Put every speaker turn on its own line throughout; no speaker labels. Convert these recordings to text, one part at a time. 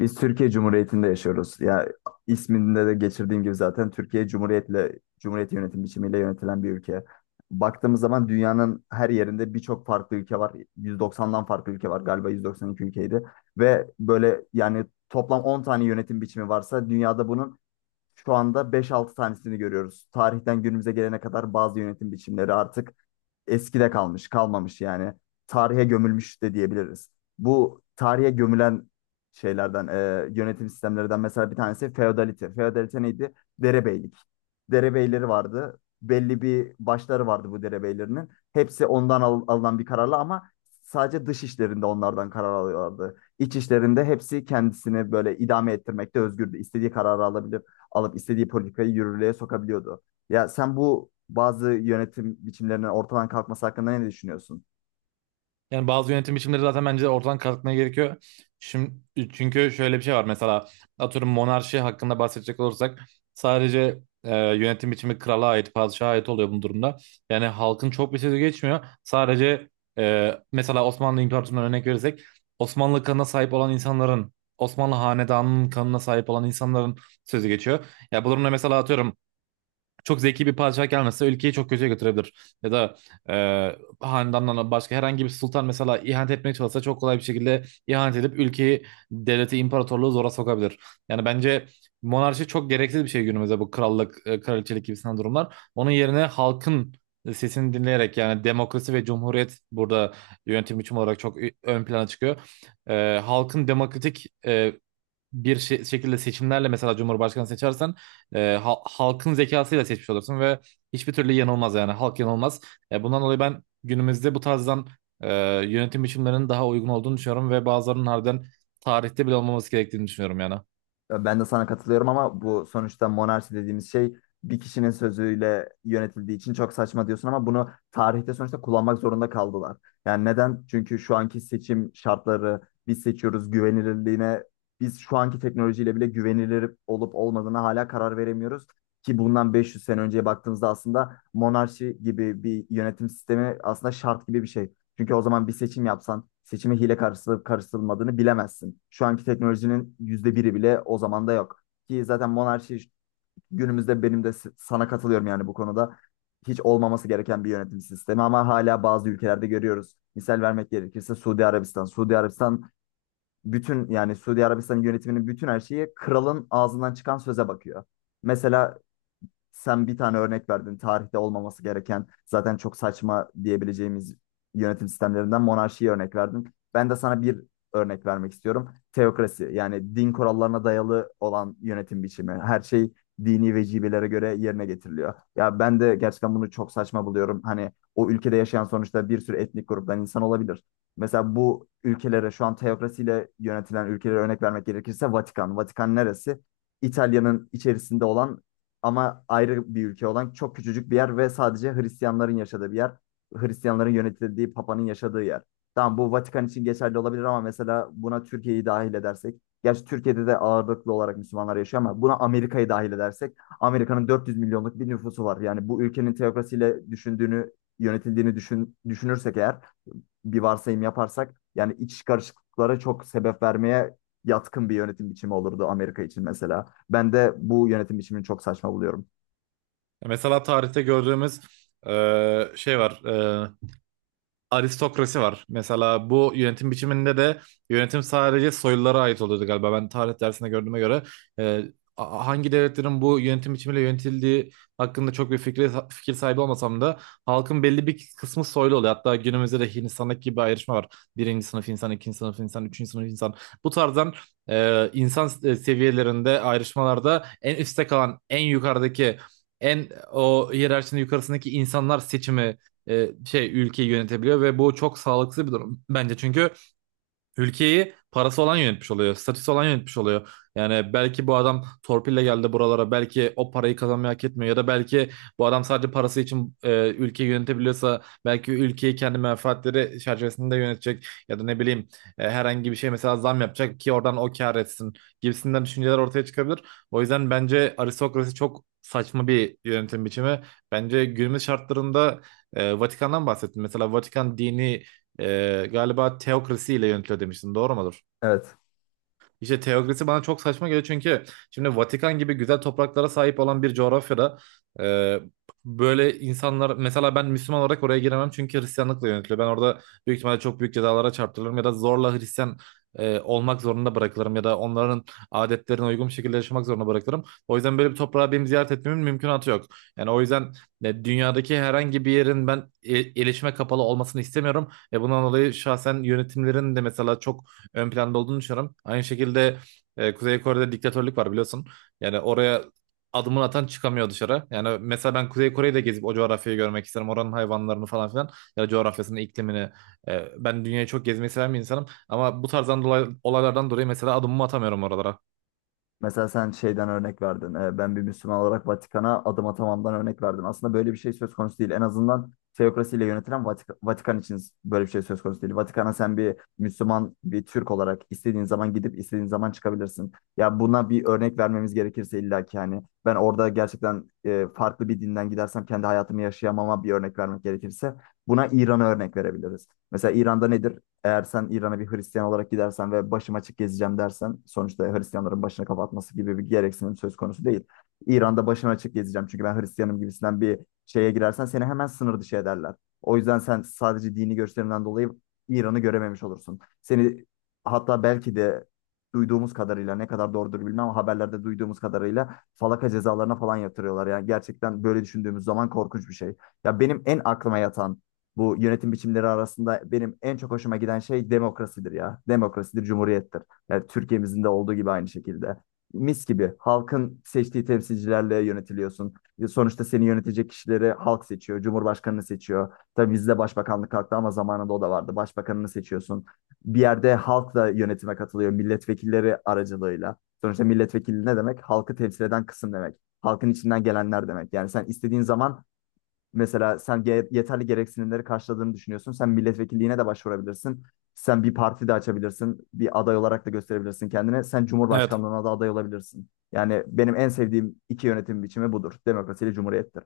Biz Türkiye Cumhuriyeti'nde yaşıyoruz. Ya isminde de geçirdiğim gibi zaten Türkiye Cumhuriyet'le Cumhuriyet yönetim biçimiyle yönetilen bir ülke. Baktığımız zaman dünyanın her yerinde birçok farklı ülke var. 190'dan farklı ülke var. Galiba 192 ülkeydi. Ve böyle yani toplam 10 tane yönetim biçimi varsa dünyada bunun şu anda 5-6 tanesini görüyoruz. Tarihten günümüze gelene kadar bazı yönetim biçimleri artık eskide kalmış, kalmamış yani. Tarihe gömülmüş de diyebiliriz. Bu tarihe gömülen şeylerden, yönetim sistemlerinden mesela bir tanesi feodalite. Feodalite neydi? Derebeylik. Derebeyleri vardı. Belli bir başları vardı bu derebeylerinin. Hepsi ondan alınan bir kararla ama sadece dış işlerinde onlardan karar alıyorlardı. İç işlerinde hepsi kendisini böyle idame ettirmekte özgürdü. İstediği kararı alabilirdi alıp istediği politikayı yürürlüğe sokabiliyordu. Ya sen bu bazı yönetim biçimlerinin ortadan kalkması hakkında ne düşünüyorsun?
Yani bazı yönetim biçimleri zaten bence ortadan kalkmaya gerekiyor. Şimdi, çünkü şöyle bir şey var mesela atıyorum monarşi hakkında bahsedecek olursak sadece yönetim biçimi krala ait, padişaha ait oluyor bu durumda. Yani halkın çok bir sözü geçmiyor. Sadece mesela Osmanlı İmparatorluğu'ndan örnek verirsek Osmanlı kanına sahip olan insanların, Osmanlı hanedanının kanına sahip olan insanların sözü geçiyor. Ya bu durumda mesela atıyorum çok zeki bir padişah gelmese ülkeyi çok kötüye götürebilir. Ya da e, hanedandan başka herhangi bir sultan mesela ihanet etmeye çalışsa çok kolay bir şekilde ihanet edip ülkeyi, devleti, imparatorluğu zora sokabilir. Yani bence monarşi çok gereksiz bir şey günümüzde bu krallık, kraliçelik gibisinden durumlar. Onun yerine halkın sesini dinleyerek yani demokrasi ve cumhuriyet burada yönetim biçimi olarak çok ön plana çıkıyor. Halkın demokratik şekilde seçimlerle mesela Cumhurbaşkanı seçersen halkın zekasıyla seçmiş olursun ve hiçbir türlü yanılmaz yani halk yanılmaz. Bundan dolayı ben günümüzde bu tarzdan e, yönetim biçimlerinin daha uygun olduğunu düşünüyorum ve bazılarının harbiden tarihte bile olmaması gerektiğini düşünüyorum yani.
Ya ben de sana katılıyorum ama bu sonuçta monarşi dediğimiz şey bir kişinin sözüyle yönetildiği için çok saçma diyorsun ama bunu tarihte sonuçta kullanmak zorunda kaldılar. Yani neden? Çünkü şu anki seçim şartları biz seçiyoruz güvenilirliğine, biz şu anki teknolojiyle bile güvenilir olup olmadığına hala karar veremiyoruz. Ki bundan 500 sene önceye baktığımızda aslında monarşi gibi bir yönetim sistemi aslında şart gibi bir şey. Çünkü o zaman bir seçim yapsan seçime hile karıştırılıp karıştırılmadığını bilemezsin. Şu anki teknolojinin yüzde biri bile o zaman da yok. Ki zaten monarşi günümüzde benim de sana katılıyorum yani bu konuda. Hiç olmaması gereken bir yönetim sistemi ama hala bazı ülkelerde görüyoruz. Misal vermek gerekirse Suudi Arabistan. Suudi Arabistan bütün yani Suudi Arabistan yönetiminin bütün her şeyi kralın ağzından çıkan söze bakıyor. Mesela sen bir tane örnek verdin. Tarihte olmaması gereken zaten çok saçma diyebileceğimiz yönetim sistemlerinden monarşiyi örnek verdin. Ben de sana bir örnek vermek istiyorum. Teokrasi yani din kurallarına dayalı olan yönetim biçimi. Her şey dini vecibelere göre yerine getiriliyor. Ya ben de gerçekten bunu çok saçma buluyorum. Hani o ülkede yaşayan sonuçta bir sürü etnik gruptan insan olabilir. Mesela bu ülkelere şu an teokrasiyle yönetilen ülkelere örnek vermek gerekirse Vatikan. Vatikan neresi? İtalya'nın içerisinde olan ama ayrı bir ülke olan çok küçücük bir yer ve sadece Hristiyanların yaşadığı bir yer. Hristiyanların yönetildiği, Papa'nın yaşadığı yer. Tamam, bu Vatikan için geçerli olabilir ama mesela buna Türkiye'yi dahil edersek. Gerçi Türkiye'de de ağırlıklı olarak Müslümanlar yaşıyor ama buna Amerika'yı dahil edersek, Amerika'nın 400 milyonluk bir nüfusu var. Yani bu ülkenin teokrasiyle düşündüğünü, düşünürsek eğer, bir varsayım yaparsak, yani iç karışıklıklara çok sebep vermeye yatkın bir yönetim biçimi olurdu Amerika için mesela. Ben de bu yönetim biçimini çok saçma buluyorum.
Mesela tarihte gördüğümüz şey var. e, Aristokrasi var. Mesela bu yönetim biçiminde de yönetim sadece soylulara ait oluyordu galiba. Ben tarih dersinde gördüğüme göre e, hangi devletlerin bu yönetim biçimiyle yönetildiği hakkında çok bir fikir sahibi olmasam da halkın belli bir kısmı soylu oluyor. Hatta günümüzde de Hindistan'daki gibi bir ayrışma var. Birinci sınıf insan, ikinci sınıf insan, üçüncü sınıf insan. Bu tarzdan insan seviyelerinde ayrışmalarda en üstte kalan, en yukarıdaki en o hiyerarşinin yukarısındaki insanlar seçimi şey ülkeyi yönetebiliyor ve bu çok sağlıksız bir durum bence çünkü ülkeyi parası olan yönetmiş oluyor. Statüsü olan yönetmiş oluyor. Yani belki bu adam torpille geldi buralara. Belki o parayı kazanmayı hak etmiyor. Ya da belki bu adam sadece parası için ülkeyi yönetebiliyorsa belki ülkeyi kendi menfaatleri çerçevesinde yönetecek. Ya da ne bileyim herhangi bir şey mesela zam yapacak ki oradan o kâr etsin gibisinden düşünceler ortaya çıkabilir. O yüzden bence aristokrasi çok saçma bir yönetim biçimi. Bence günümüz şartlarında Vatikan'dan bahsettim. Mesela Vatikan dini galiba teokrasi ile yönetiliyor demiştin. Doğru mudur?
Evet.
İşte teokrasi bana çok saçma geliyor çünkü şimdi Vatikan gibi güzel topraklara sahip olan bir coğrafyada e, böyle insanlar mesela ben Müslüman olarak oraya giremem çünkü Hristiyanlıkla yönetiliyor. Ben orada büyük ihtimalle çok büyük cezalara çarptırılırım ya da zorla Hristiyan olmak zorunda bırakılırım ya da onların adetlerine uygun bir şekilde yaşamak zorunda bırakılırım. O yüzden böyle bir toprağı benim ziyaret etmemin mümkünatı yok. Yani o yüzden dünyadaki herhangi bir yerin ben iletişime kapalı olmasını istemiyorum ve bundan dolayı şahsen yönetimlerin de mesela çok ön planda olduğunu düşünüyorum. Aynı şekilde Kuzey Kore'de diktatörlük var biliyorsun. Yani oraya adımını atan çıkamıyor dışarı. Yani mesela ben Kuzey Kore'yi de gezip o coğrafyayı görmek isterim. Oranın hayvanlarını falan filan ya da coğrafyasını, iklimini. Ben dünyayı çok gezmeyi seven bir insanım ama bu tarzdan dolayı, olaylardan dolayı mesela adımımı atamıyorum oralara.
Mesela sen şeyden örnek verdin. Ben bir Müslüman olarak Vatikan'a adım atamamdan örnek verdin. Aslında böyle bir şey söz konusu değil. En azından teokrasiyle yönetilen Vatikan için böyle bir şey söz konusu değil. Vatikan'a sen bir Müslüman, bir Türk olarak istediğin zaman gidip istediğin zaman çıkabilirsin. Ya buna bir örnek vermemiz gerekirse illa ki hani ben orada gerçekten farklı bir dinden gidersem kendi hayatımı yaşayamama bir örnek vermek gerekirse, buna İran'a örnek verebiliriz. Mesela İran'da nedir? Eğer sen İran'a bir Hristiyan olarak gidersen ve başım açık gezeceğim dersen, sonuçta Hristiyanların başını kapatması gibi bir gereksinim söz konusu değil. İran'da başım açık gezeceğim çünkü ben Hristiyanım gibisinden bir şeye girersen seni hemen sınır dışı ederler. O yüzden sen sadece dini görüşlerinden dolayı İran'ı görememiş olursun. Seni, hatta belki de duyduğumuz kadarıyla ne kadar doğrudur bilmem ama haberlerde duyduğumuz kadarıyla falaka cezalarına falan yatırıyorlar. Yani gerçekten böyle düşündüğümüz zaman korkunç bir şey. Ya benim en aklıma yatan, bu yönetim biçimleri arasında benim en çok hoşuma giden şey demokrasidir ya. Demokrasidir, cumhuriyettir. Yani Türkiye'mizin de olduğu gibi aynı şekilde. Mis gibi halkın seçtiği temsilcilerle yönetiliyorsun. Sonuçta seni yönetecek kişileri halk seçiyor, cumhurbaşkanını seçiyor. Tabii bizde başbakanlık kalktı ama zamanında o da vardı. Başbakanını seçiyorsun. Bir yerde halk da yönetime katılıyor milletvekilleri aracılığıyla. Sonuçta milletvekili ne demek? Halkı temsil eden kısım demek. Halkın içinden gelenler demek. Yani sen istediğin zaman, mesela sen yeterli gereksinimleri karşıladığını düşünüyorsun. Sen milletvekilliğine de başvurabilirsin. Sen bir parti de açabilirsin. Bir aday olarak da gösterebilirsin kendine. Sen
Evet.
Cumhurbaşkanlığına da aday olabilirsin. Yani benim en sevdiğim iki yönetim biçimi budur. Demokrasiyle cumhuriyettir.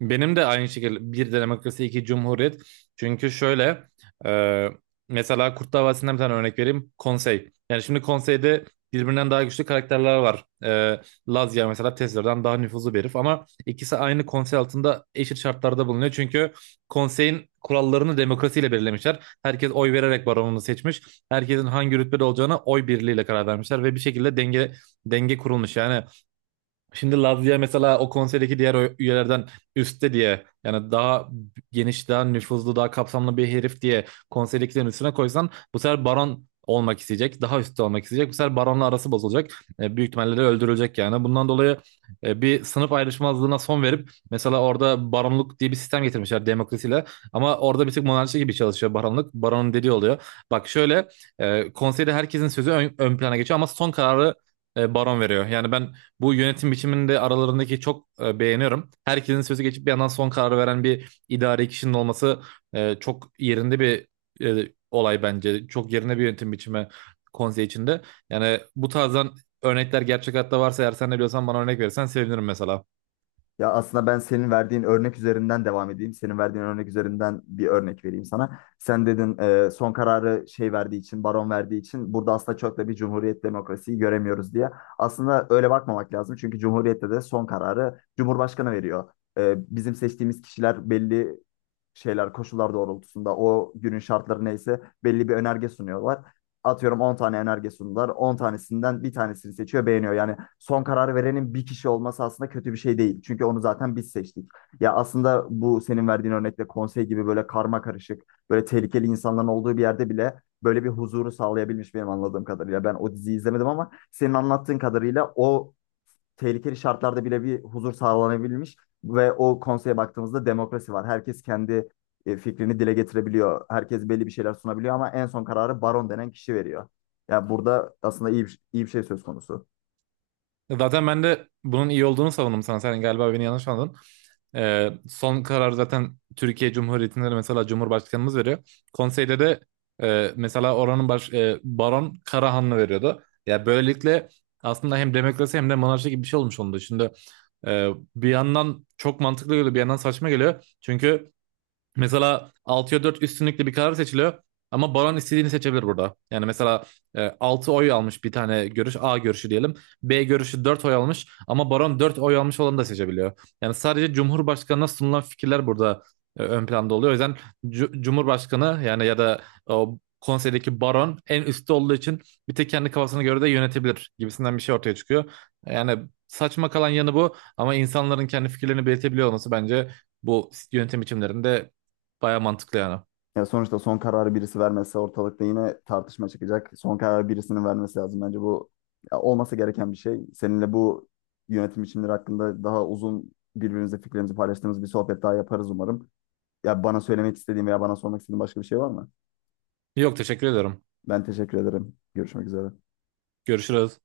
Benim de aynı şekilde bir demokrasi iki cumhuriyet. Çünkü şöyle e, mesela Kurtlar Davası'ndan bir tane örnek vereyim. Konsey. Yani şimdi konseyde birbirinden daha güçlü karakterler var. Lazya mesela Tezler'den daha nüfuzlu bir herif ama ikisi aynı konsey altında eşit şartlarda bulunuyor. Çünkü konseyin kurallarını demokrasiyle belirlemişler. Herkes oy vererek baronunu seçmiş. Herkesin hangi rütbede olacağına oy birliğiyle karar vermişler ve bir şekilde denge kurulmuş. Yani şimdi Lazia mesela o konseydeki diğer üyelerden üstte diye yani daha geniş, daha nüfuzlu, daha kapsamlı bir herif diye konserdekilerin üstüne koysan bu sefer baron olmak isteyecek. Daha üstte olmak isteyecek. Bu sefer baronla arası bozulacak. Büyük ihtimalle de öldürülecek yani. Bundan dolayı bir sınıf ayrışmazlığına son verip mesela orada baronluk diye bir sistem getirmişler demokrasiyle. Ama orada bir tık monarşi gibi çalışıyor baronluk. Baronun dediği oluyor. Bak şöyle konseyde herkesin sözü ön plana geçiyor ama son kararı baron veriyor. Yani ben bu yönetim biçiminde aralarındaki çok beğeniyorum. Herkesin sözü geçip bir yandan son kararı veren bir idari kişinin olması çok yerinde bir olay bence. Çok yerinde bir yönetim biçimi konsey içinde. Yani bu tarzdan örnekler gerçek hayatta varsa eğer sen de biliyorsan bana örnek verirsen sevinirim mesela.
Ya aslında ben senin verdiğin örnek üzerinden devam edeyim. Senin verdiğin örnek üzerinden bir örnek vereyim sana. Sen dedin son kararı şey verdiği için, baron verdiği için, burada aslında çok da bir cumhuriyet demokrasiyi göremiyoruz diye. Aslında öyle bakmamak lazım. Çünkü cumhuriyette de son kararı Cumhurbaşkanı veriyor. Bizim seçtiğimiz kişiler belli şeyler, koşullar doğrultusunda o günün şartları neyse belli bir önerge sunuyorlar, atıyorum 10 tane önerge sundular. 10 tanesinden bir tanesini seçiyor, beğeniyor. Yani son karar verenin bir kişi olması aslında kötü bir şey değil. Çünkü onu zaten biz seçtik. Ya aslında bu senin verdiğin örnekte konsey gibi böyle karma karışık, böyle tehlikeli insanların olduğu bir yerde bile böyle bir huzuru sağlayabilmiş benim anladığım kadarıyla. Ben o diziyi izlemedim ama senin anlattığın kadarıyla o tehlikeli şartlarda bile bir huzur sağlanabilmiş ve o konseye baktığımızda demokrasi var. Herkes kendi fikrini dile getirebiliyor. Herkes belli bir şeyler sunabiliyor ama en son kararı baron denen kişi veriyor. Yani burada aslında iyi bir şey söz konusu.
Zaten ben de bunun iyi olduğunu savundum sana. Sen galiba beni yanlış anladın. Son karar zaten Türkiye Cumhuriyeti'nde de mesela Cumhurbaşkanımız veriyor. Konseyde de mesela oranın Baron Karahanlı veriyordu. Ya böylelikle aslında hem demokrasi hem de monarşi gibi bir şey olmuş oldu. Şimdi e, bir yandan çok mantıklı geliyor, bir yandan saçma geliyor. Çünkü mesela 6'ya 4 üstünlükle bir karar seçiliyor. Ama baron istediğini seçebilir burada. Yani mesela 6 oy almış bir tane görüş. A görüşü diyelim. B görüşü 4 oy almış. Ama baron 4 oy almış olanı da seçebiliyor. Yani sadece Cumhurbaşkanı'na sunulan fikirler burada ön planda oluyor. O yüzden Cumhurbaşkanı yani ya da o konseydeki baron en üstte olduğu için bir tek kendi kafasına göre de yönetebilir gibisinden bir şey ortaya çıkıyor. Yani saçma kalan yanı bu. Ama insanların kendi fikirlerini belirtebiliyor olması bence bu yönetim biçimlerinde baya mantıklı yani.
Yani sonuçta son kararı birisi vermezse ortalıkta yine tartışma çıkacak. Son kararı birisinin vermesi lazım. Bence bu ya, olması gereken bir şey. Seninle bu yönetim biçimleri hakkında daha uzun, birbirimizle fikrimizi paylaştığımız bir sohbet daha yaparız umarım. Ya bana söylemek istediğin veya bana sormak istediğin başka bir şey var mı?
Yok teşekkür ederim.
Ben teşekkür ederim. Görüşmek üzere.
Görüşürüz.